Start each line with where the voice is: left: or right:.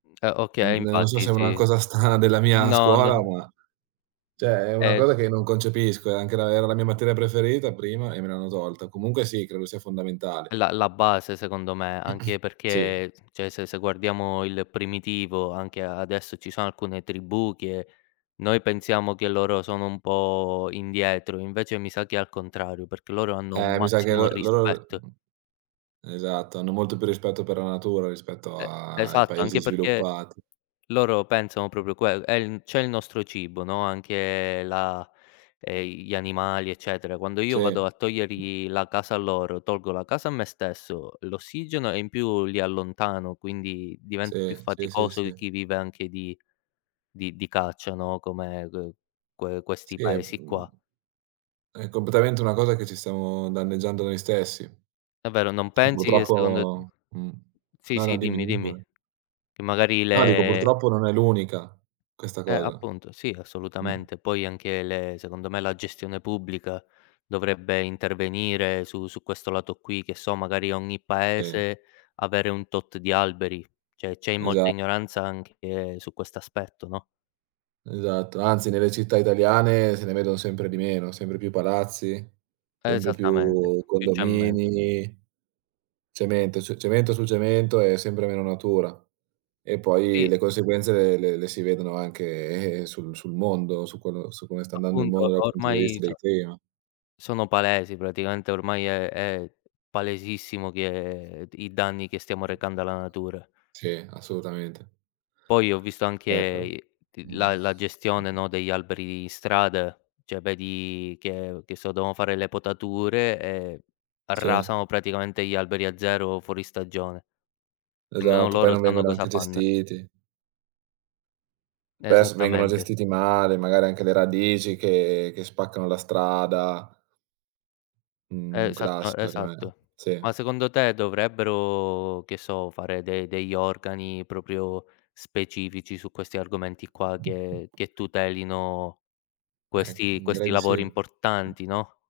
left: Uhm, eh okay,
right: Uhm, non so
left: infatti
right: se è una
left: sì.
right: cosa strana della mia
left: No,
right: scuola,
left: no.
right: ma cioè è una
left: E
right: cosa che non concepisco. È anche la era la mia materia preferita prima e me l'hanno tolta. Comunque sì, credo sia
left: È
right: fondamentale.
left: la la base secondo me, anche
right: Sì.
left: perché cioè se se guardiamo il primitivo, anche a adesso ci sono alcune tribù che noi pensiamo che loro sono un po' indietro, invece mi sa che è al contrario, perché loro hanno un
right: Eh mi sa che
left: massimo
right: l loro
left: rispetto.
right: uhm, esatto, hanno molto più rispetto per la natura rispetto
left: E
right: a i
left: esatto,
right: Paesi
left: anche perché
right: sviluppati.
left: loro pensano proprio quello, è il c'è il nostro cibo, no, anche la ehm, i gli animali, eccetera. Quando
right: Sì.
left: io vado a togliergli la casa a loro, tolgo la casa a me stesso, l'ossigeno, e in più li allontano, quindi diventa più
right: Sì, sì, sì,
left: faticoso
right: sì.
left: chi vive anche di di di caccia, no, come, uhm, que questi
right: Sì, è
left: Paesi
right: uhm,
left: qua.
right: è completamente una cosa che ci stiamo danneggiando noi stessi.
left: Davvero, non
right: E
left: pensi che secondo
right: purtroppo mh.
left: Sì,
right: No, no,
left: sì,
right: dimmi,
left: dimmi,
right: dimmi
left: dimmi.
right: pure.
left: Che magari
right: No, dico
left: le
right: purtroppo non è l'unica, questa
left: Eh,
right: cosa.
left: appunto, sì,
right: Mh.
left: assolutamente. Poi anche le secondo me la gestione pubblica dovrebbe intervenire su su questo lato qui, che so, magari ogni
right: Sì.
left: Paese avere un tot di alberi. Cioè c'è i molta
right: Esa
left: ignoranza anche su questo aspetto, no?
right: Esatto, anzi nelle città italiane se ne vedono sempre di meno, sempre più palazzi, sempre
left: Esattamente,
right: più
left: più cemento.
right: condomini, cemento, ce cemento su cemento, e sempre meno natura. E poi
left: Sì.
right: le conseguenze le le le si vedono anche, eh, sul sul mondo, su quello su come sta andando il
left: Appunto,
right: mondo dal punto di
left: ormai
right: vista del
left: so
right: clima.
left: sono palesi, praticamente ormai è è palesissimo che d i danni che stiamo recando alla natura.
right: Sì, assolutamente.
left: Poi ho visto anche
right: Eh, però
left: i t
right: mh.
left: la la gestione, no, degli alberi in strada. Cioè vedi che che so, devono fare le potature e
right: Sì.
left: arrasano praticamente gli alberi a zero fuori stagione. Nemmeno
right: Esatto, poi
left: loro
right: non
left: sanno
right: vengono
left: cosa
right: anche
left: fann
right: gestiti. Spesso vengono
left: Esattamente.
right: gestiti male, magari anche le radici che che spaccano la strada. Un
left: Esatto
right: classico [unintelligible]
left: esatto.
right: sì.
left: Ma secondo te dovrebbero, che so, fare de degli organi proprio specifici su questi argomenti qua che che tutelino
right: Eh,
left: questi
right: uhm, direi
left: questi
right: di sì.
left: lavori importanti, no?